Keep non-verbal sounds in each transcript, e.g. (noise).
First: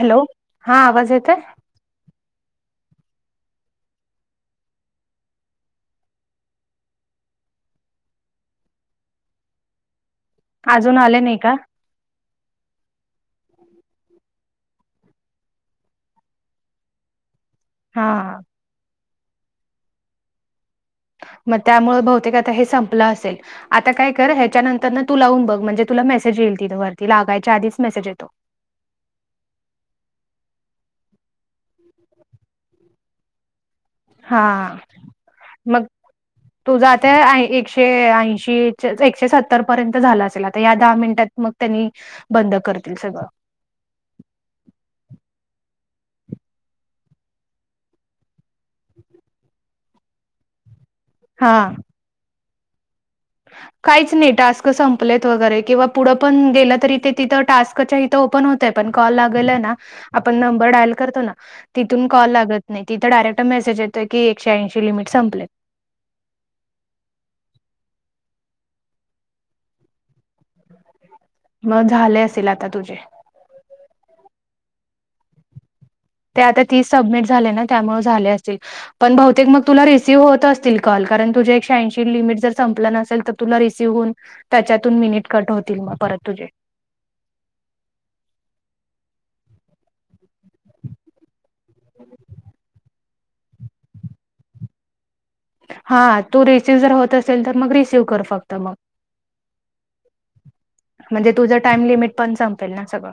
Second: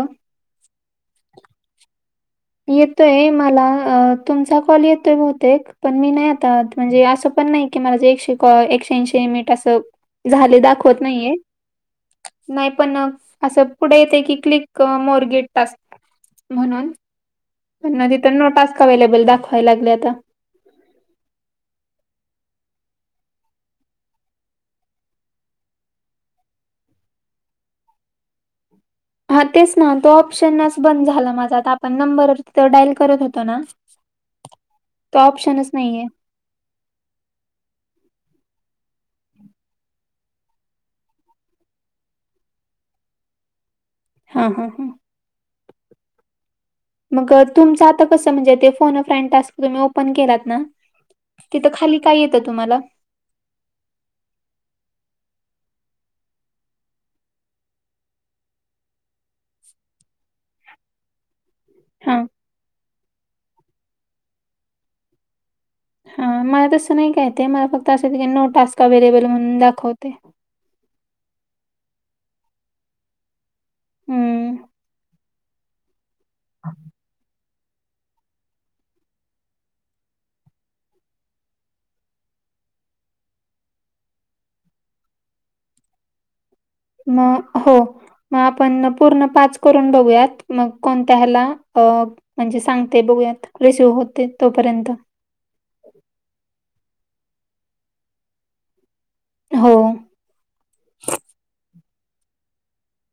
Hello, हा आवाज येतोय. येतोय मला, अ तुमचा कॉल येतोय बहुतेक, पण मी नाय आता, म्हणजे असं पण नाय की माझे एकशे कॉ एकशे ऐशी मिनीट, अस झाले अजून दाखवत आले नाहीये. नाही का नाय पण, असं पुढे येतंय की, क्लिक मोर गेट टास्क म्हणून पण, ना तिथं हा नो टास्क अवेलेबल दाखवाय लागलय आता. म त्यामुळे बहुतेक आता हे संपलं असेल. आता काय कर, ह्याच्यानंतर न तू लावून बघ, म्हणजे तुला मेसेज येईल तिथं वरती, लागायच्या आधीच मेसेज येतो. हा, तेच ना, तो ऑप्शनच बंद झाला माझा, आता आपण नंबर तिथ डायल करत होतो ना हा, तो ऑप्शनच मग नाहीये तुझ आते आय एकशे ऐंशी, एकशे सत्तर पर्यंत झालं असेल, आता या दहा मिनिटात मग, त्यांनी बंद करतील सगळं हा ह हं मग तुमचं आता कसं म्हणजे, ते फोन फ्रेंड टास्क तुम्ही ओपन केलात ना तिथं हा खाली काय येतं तुम्हाला? काहीच नाही टास्क संपलेत वगैरे, किंवा पुढं पण गेलं, तरी ते तिथं टास्क त्याच्या इथं ओपन होतय, पण कॉल लागल ना आपण नंबर डायल करतो ना, तिथून हा कॉल लागत नाही, तिथ डायरेक्ट मेसेज येतोय की, एकशे ऐंशी लिमिट संपलेत. हा, मला तसं नाही काय ते, मला फक्त असं काही नो टास्क अवेलेबल म्हणून दाखवतय. मग झाले असेल आता तुझे हम्म. ते आता ती सबमिट झाले ना त्यामुळे झाले असेल. पण बहुतेक मग तुला रिसीव्ह होत असतील कॉल कारण तुझ्या एकशे ऐंशी लिमिट जर संपलं नसेल तर तुला रिसीव्ह होऊन त्याच्यातून मिनिट कट होतील मग परत तुझे मग हो मग आपण पूर्ण पाच करून बघूयात. मग कोणत्या ह्याला म्हणजे सांगते बघूयात रिसिव्ह होते तोपर्यंत हा तू रिसिव्ह जर होत असेल तर मग रिसिव्ह कर फक्त मग हो. म्हणजे तुझ टाइम लिमिट पण संपेल ना सगळं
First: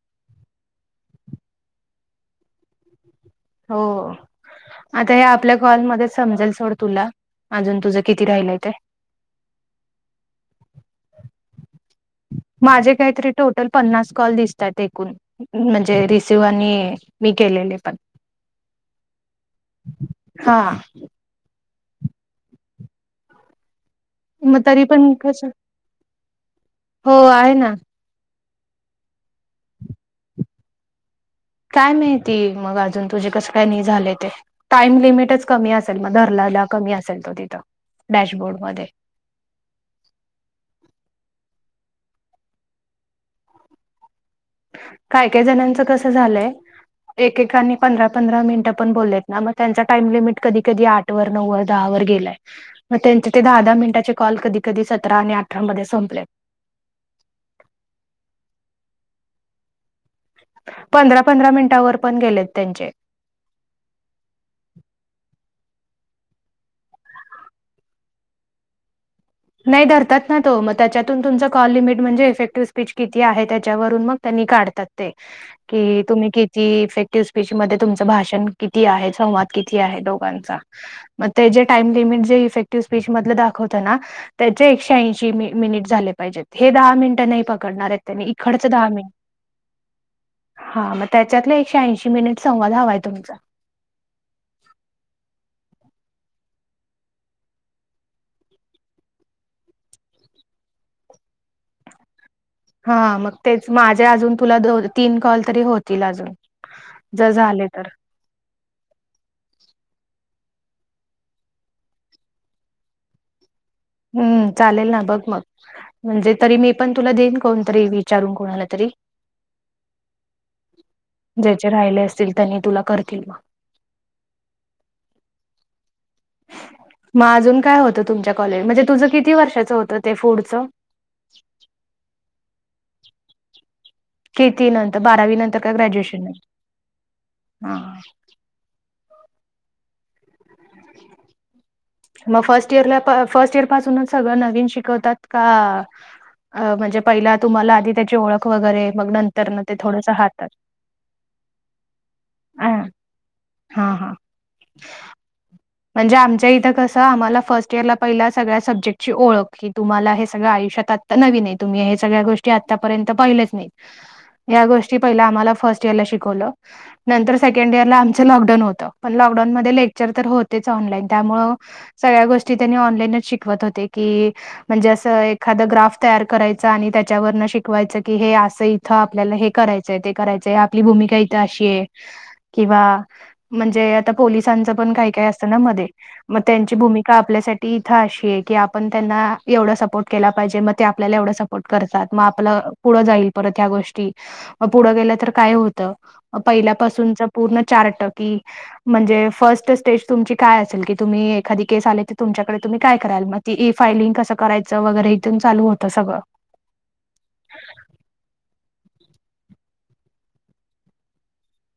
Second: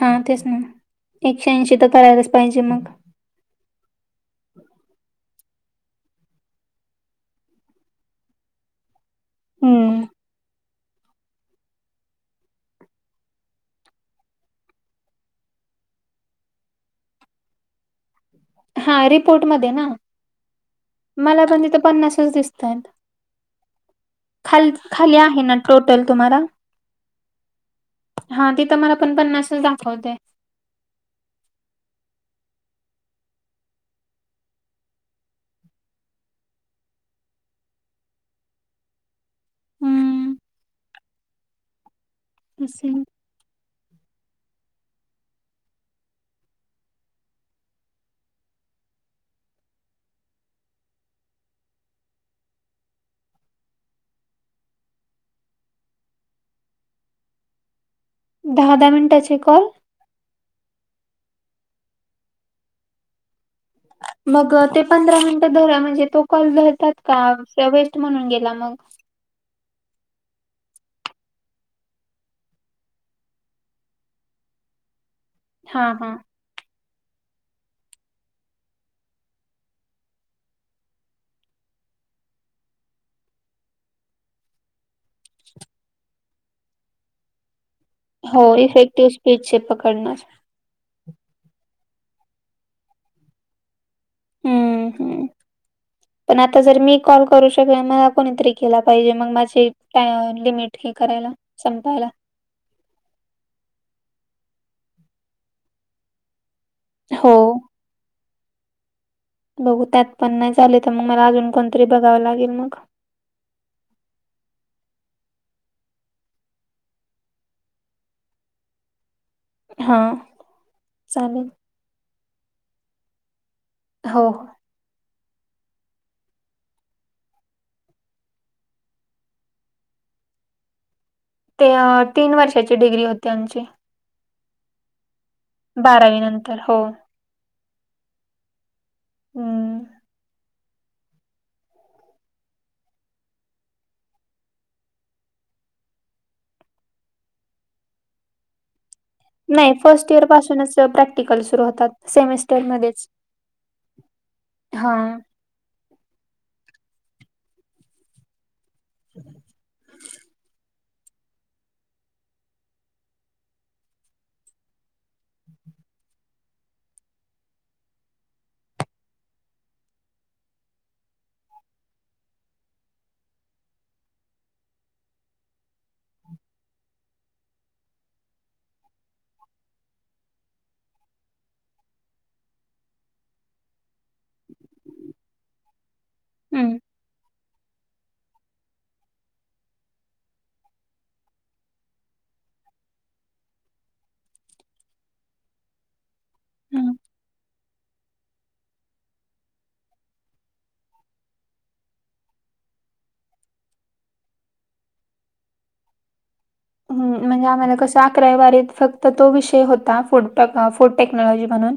हा, तेच ना, एकशे ऐंशी तर करायलाच पाहिजे मग. हो, आता हे आपल्या कॉलमध्ये समजेल सोड तुला अजून तुझं किती राहिलंय ते हम्म. माझे काहीतरी टोटल पन्नास कॉल दिसतात एकूण म्हणजे रिसिव आणि मी केलेले पण हा रिपोर्ट मध्ये ना हा मला पण तिथे पन्नासच दिसतय. मग खाली तरी पण खाली कस आहे ना टोटल तुम्हाला हो आहे ना हा तिथं मला पण पन्नासच दाखवतय. काय माहिती मग अजून तुझे कसं काय नाही झाले ते, टाईम लिमिटच कमी असेल मग धरल्याला कमी असेल तो तिथं डॅशबोर्डमध्ये हम्म. अससेे (unintelligible) काय काय जणांचं कसं झालंय? एकेकांनी पंधरा पंधरा मिनिटं पण बोललेत ना मग त्यांचा टाईम लिमिट कधी कधी आठ आठ वर नऊ वर दहा वर गेलाय मग त्यांचे ते दहा दहा मिनिटाचे कॉल कधी कधी सतरा आणि अठरामध्ये संपले. दहा दहा मनिटाचे कॉल पंधरा पंधरा मिनिटावर पण गेलेत त्यांचे मग ते पंधरा मिनिटं धर म्हणजे तो कॉल धरतात का वेस्ट म्हणून गेला मग नाही धरात ना तो मग त्याच्यातून तुमच कॉल लिमिट म्हणजे इफेक्टिव्ह स्पीच किती आहे त्याच्यावरून मग त्यांनी काढतात. हा कि हा तुम्ही किती? ती इफेक्टिव स्पीच मध्ये तुमचं भाषण किती आहे संवाद किती आहे दोघांचा मग ते जे टाइम लिमट ज इफेक्टिव स्पीच मध दाखवत ना? त्याचे एकशे ऐंशी मिनिट झाले पाहिजेत हे दहा मिनिटं नाही पकडणार आहेत. त्यांनी हो इकडचं दहा इफेक्टिव्ह मिनिट स्पीजचे पकडण्या हा मग त्याच्यातलं एकशे ऐंशी मिनिट संवाद हवाय तुमचा हम्म हम्म (unintelligible) पण आता जर मी कॉल करू शकल मला कोणीतरी केला पाहिजे मग माझे लिमिट हे करायला संपायला. हा मग तेच माझे अजून तुला दोन तीन कॉल तरी होतील अजून जर हो झाले (unintelligible) बघू त्यात पण नाही चालेल तर मग मला अजून कोणतरी बघावं लागेल मग हम्म चालेल ना बघ मग म्हणजे तरी मी पण तुला देईन कोणतरी विचारून कोणाला तरी हा, चालेल. ज्याचे राहिले असतील, त्यांनी तुला करतील म. हो. मग अजून काय होतं तुमच्या कॉलेज, म्हणजे तुझं किती वर्षाचं होतं ते फूडचं? ते तीन वर्षाची डिग्री होती आमची. किती नंतर बारावी नंतर का बारावी ग्रॅज्युएशन, नंतर हो हा. हम्म मग फर्स्ट इयरला, फर्स्ट इयर पासूनच सगळं नवीन शिकवतात? का आ अ म्हणजे पहिला तुम्हाला, आधी त्याची ओळख वगैरे मग नंत नाही फर्स्ट इयर पासूनच प्रॅक्टिकल सुरू होतात, अ सेमिस्टरमध्येच. हां हां हा. म्हणजे आमच्या इथं कसं आम्हाला फर्स इयरला पहिला सगळ्या सब्जेक्टची ओळख, की तुम्हाला हे सगळ आयुष्यात नवीन आहे तुम्ही, हे सगळ्या गोष्टी आतापर्यंत पहिलेच नाहीत. या गोष्टी आम्हाला पहिल्या आम्हाला फर्स्ट इयरला शिकवलं. नंतर सेकंड इयरला आमच लॉकडाऊन होत, पण लॉकडाऊन मध्ये लेक्चर तर होत ऑनलाईन, त्यामुळं सगळ्या गोष्टी त्यांनी ऑनलाईनच शिकवत होते, की म्हणजे असं एखाद ग्राफ तयार करायच, आणि त्याच्यावरन शिकवायचं, की हे असं आपल्याला हे करायचंय, ते करायचंय, आपली भूमिका इथं अशी आहे. किंवा, म्हणजे पोलिसांच पण काय काय असत ना मध्ये, म त्यांची हम्म भूमिका आपल्यासा ती इथं अशी आहे, की आपण त्यांना एवढा सपोर्ट केला पाहिजे, म ते आपल्याला एवढा सपोर्ट करतात, म आपलं पुढं जाईल परत ह्या गोष्टी, म पुढं गेल्या तर काय होत हम्म. पहिल्यापासूनचा पूर्ण चार्ट की, म्हणजे फर्स्ट स्टेज तुमची काय असेल, की तुम्ही एखादी केस आली की तुच्याकडे तुम्ही काय कराल? म ते ई फायलिंग कसं करायचं वगैरे (unintelligible) चालू होत सगळं. हम्म, म्हणजे आम्हाला कसं अकरावी, बारावीत फक्त तो विषय होता, फूड फूड टेक्नॉलॉजी म्हणून.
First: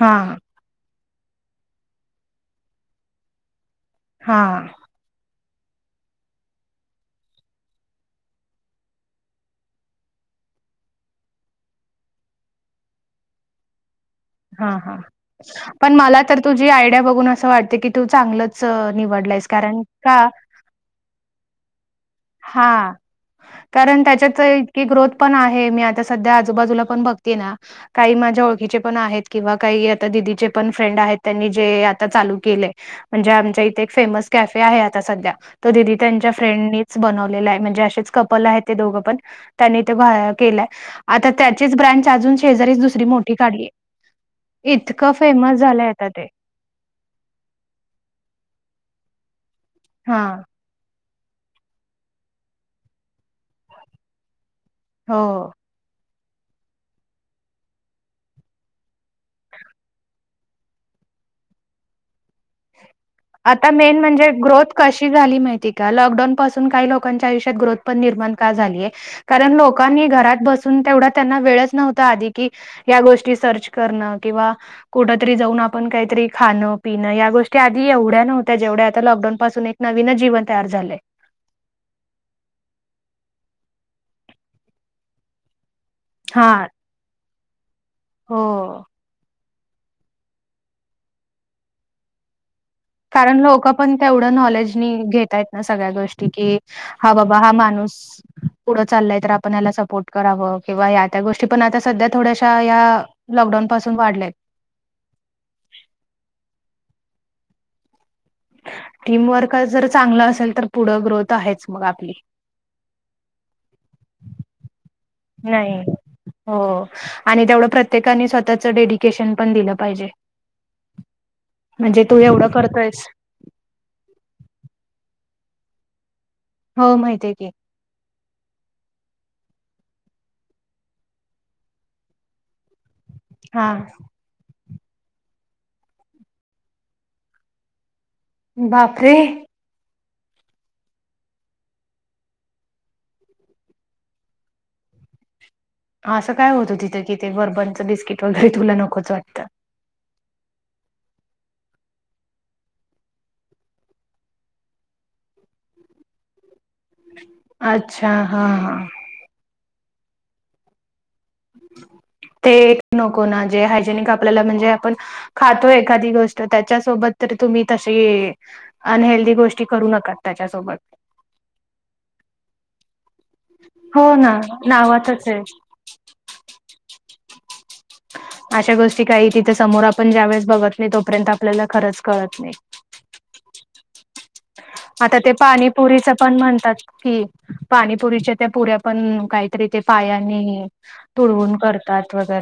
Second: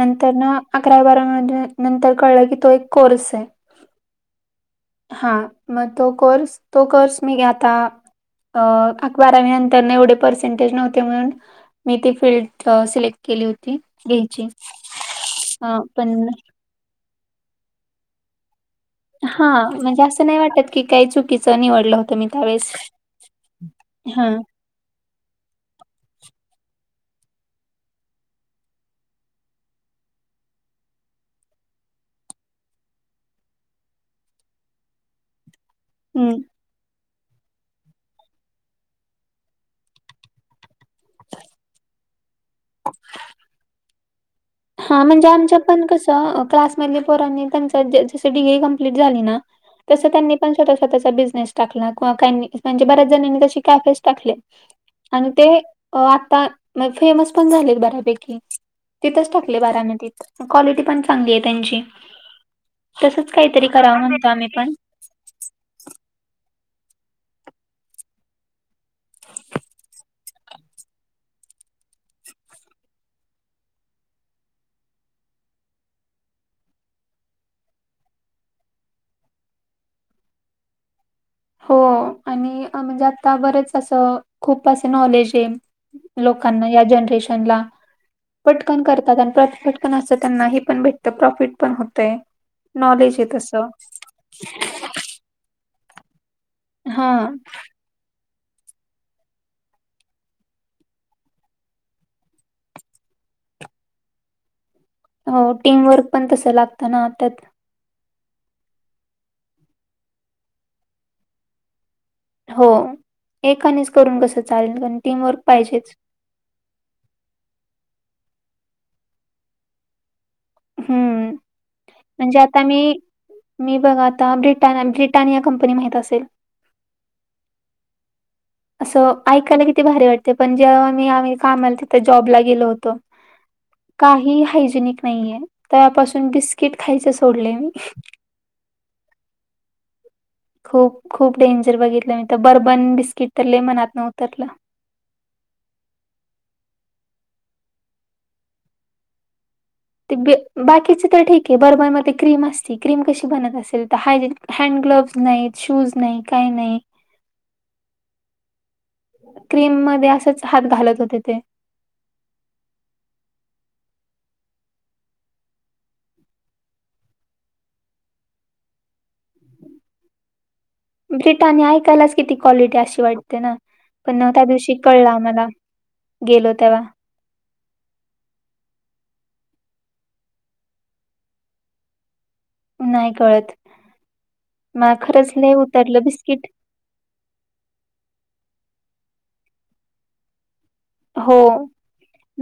हा न अकरावी बारावीमध्ये नंतर कळलं, की तो एक कोर्स आहे. हां. हा, म तो कोर्स, तो कोर्स मी आता अ अक बारावी नंतर एवढे पर्सेंटेज नव्हते म्हणून, मी ती फील्ड सिलेक्ट केली होती. घ्यायची हा हा, पण मला तर तुझी आयडिया बघून असं वाटते की तू चांगलंच अ निवडलायस हा, कारण म्हणजे का असं नाही वाटत की, काही चुकीचं निवडलं होतं मी त्यावेळेस. हा, कारण हा त्याच्यात की ग्रोथ पण आहे, मी आता सध्या आजूबाजूला पण बघते ना काही माझ्या ओळखीचे पण आहेत, किंवा काही आता दिदीचे पण फ्रेंड आहेत, त्यांनी जे आता चालू केलय म्हणजे आमच्या इथे एक फेमस कॅफे आहे आता सध्या, तो दिदी हम्म. त्यांच्या फ्रेंडनी बनवलेलं आहे, म्हणजे असेच कपल आहेत ते दोघे पण. त्यांनी ते (unintelligible) केलंय, आता त्याचीच ब्रँच अजून शेजारीच दुसरी मोठी काढली. (inaudible) हा, म्हणजे फेमस आमच्या पण झालंय कस आता ते क्लास म्हणजे पोरांनी पंचायत (unintelligible) कंप्लीट झाली ना, तस हा त्यांनी पण छोटासा तसा बिझनेस टाकला, किंवा म्हणजे बऱ्याच जणांनी तसे कॅफेच टाकले. आणि हो ते अ आता फेमस पण झालेत बऱ्यापैकी, तिथच टाक बारामतीत, क्वालिटी पण चांगलीय त्यांची. तसच काहीतरी आता मेन करावं म्हणजे म्हणतो आम्ही ग्रोथ पण. कशी झाली माहितीय का लॉकडाऊन पासून काही लोकांच्या आयुष्यात ग्रोथ पण निर्माण का झालीय कारण लोकांनी घरात बसून तेवढा त्यांना वेळच नव्हता आधी की या गोष्टी सर्च करणं किंवा कुठतरी जाऊन आपण काहीतरी खाणं पिणं या गोष्टी की एवढ्या नव्हत्या जेवढ्या आता लॉकडाउन पासून एक नवीनच जीवन तयार झालंय. हो आणि म म्हणजे आता बरेच असं खूप असं नॉलेज आहे. हा. लोकांना या जनरेशनला हो. पटकन करतात आणि पत पण असं त्यांना हे पण भेटतं प्रॉफिट पण होतंय. कारण लोकं पण तेवढं नॉलेज घेतायत ना सगळ्या गोष्टी की हा बाबा हा माणूस पुढं चालय तर आपण याला सपोर्ट करावं किंवा या त्या गोष्टी पण आता सध्या थोड्याशा या लॉकडाऊन पासून वाढलेत. हो टीमवर्क पण तसं लागतं ना त्यात टीम वर्क जर चांगलं असेल तर पुढं ग्रोथ आहेच मग आपली हो एकानेच करून कस चालेल टीमवर्क नाही पाहिजेच हो आणि तेवढं प्रत्येकानी स्वतःच डेडिकेशन पण दिलं पाहिजे हम्म म्हणजे तू एवढं आता मी करतयस मी बघा आता ब्रिट ब्रिटानिया कंपनी माहत असेल हो माहितीय आहे की असं ऐकायला किती भारी वाटते पण जेव्हा मी आम्ही काम आल तिथं जॉबला गेलो होतो हा काही हायजेनिक नाहीय त्यापासून बिस्किट खायच सोडले मी बापरे खूप खूप डेंजर बघितलं मी तर बर्बन बिस्किट तर ल मनात न उतरलं असं काय होतं तिथं कि ते बर्बनचं बिस्किट वगैरे तुला नकोच वाटतं ते ब बाकीच तर ठीक आहे बर्बनमध्ये क्रीम असते क्रीम कशी बनत असेल तर हायजिन हँड ग्लोव्स नाही शूज नाही काही नाही अच्छा हां हां क्रीम मध्ये असेच हात घालत होते ते ते नको ना जे हायजेनिक आपल्याला म्हणजे आपण खातो एखादी गोष्ट त्याच्यासोबत तरी तुम्ही तशी अनहेल्दी गोष्टी करू नकात त्याच्यासोबत ब्रिटानिया ऐकायलाच किती क्वालिटी अशी वाटते ना हो पण ना त्या दिवशी कळला नावातच आहे आम्हाला गेलो तेव्हा अशा गोष्टी काही तिथे समोर आपण ज्यावेेळेस बघत नाही तोपर्यंत आपल्याला खरंच कळत नाही नाही कळत मला आता ते खरंच लय उतरलं पाणीपुरीच पण बिस्किट म्हणतात कि पाणीपुरीच्या त्या पुऱ्या पण काहीतरी ते पायाने हो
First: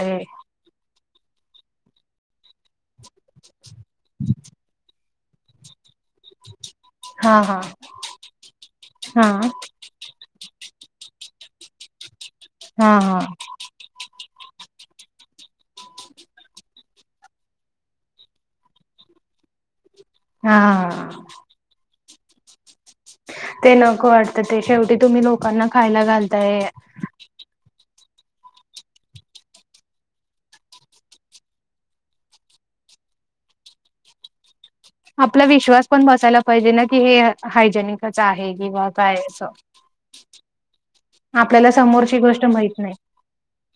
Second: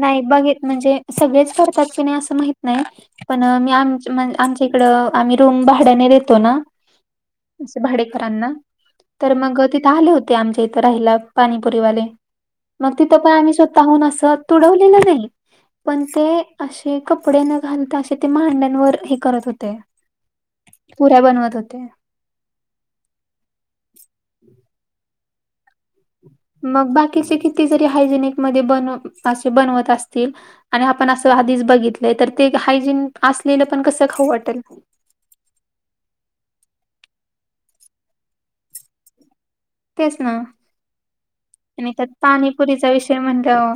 नाही बघेत म्हणजे सगळेच करतात की नाही असं माहत नाही पण मी आमण आमच्या इकडं आम्ही रूम भाड्याने देतो ना हा हा असे भाडेकरांना हा तर मग तिथ आले होते आमच्या इथं राहिला पाणीपुरीवाले हा मग हा तिथं पण स्वतःहून अस तडवलेलं नाही पण ते असे कपडे न घालता असे ते मांड्यांवर हे करत होते हा हा पुऱ्या बनवत होते. ते नको वाटतं ते शेवटी तुम्ही लोकांना खायला घाल मग बाकीचे किती जरी हायजेनिक मध्ये बन असे बनवत असतील आणि आपण असं आधीच बघितलंय तर ते हायजीन असलेलं पण कसं खाऊ वाटल. आपला विश्वास पण बसायला पाहिजे ना की हे हायजेनिकच आहे. किंवा काय असं, तेच ना, आपल्याला आणि त्यात समोरची पाणीपुरीचा विषय म्हणल्याव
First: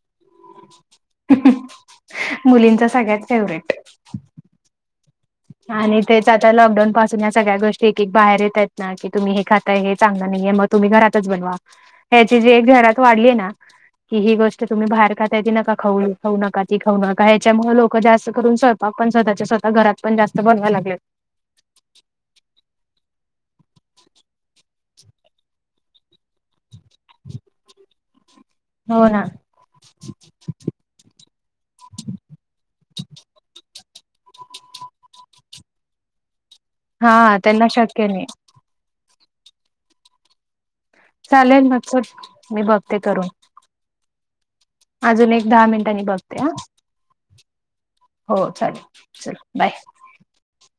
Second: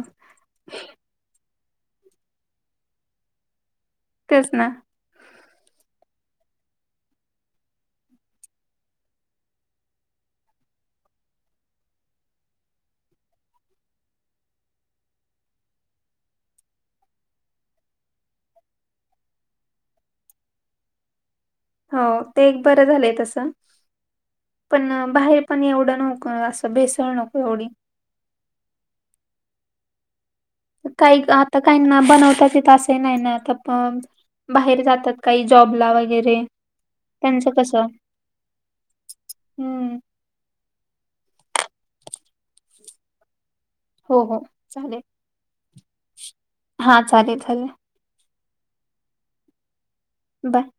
मुलींच्या सगळ्यात फेवरेट तेच ना आणि तेच आता लॉकडाऊन पासून या सगळ्या गोष्टी एक एक बाहेर येत आहेत ना, की तुम्ही हे खाताय. हे चांगलं नाहीये मग तुम्ही घरातच बनवा ह्याची जी घरात वाढली आहे ना? कि ही गोष्ट तुम्ही बाहेर कााताय त नका खाऊ खाऊ नका ती खाऊ नका ह्याच्यामुळे लोक जास्त करून स्वय पाक पण स्तःच्या स्वतः घरात पण जास्त बनवाय लागलेत. हो ते एक बरं झालंय तसं. (inaudible) पण बाहेर पण एवढं नको असं भेसळ नको एवढी. हो ना. (inaudible) काही का आता काही ना बनवताच असंही नाही ना आता पण. बाहेर जातात काही जॉबला वगैरे. हा त्यांचं त्यांना कस शक्य नाही हम्म. चालेल मग तर मी बघते करून. हो हो चालेल. अजून एक दहा मिनिटांनी बघते ह. हा चालेल चाले हो चालेल चल बाय. बाय.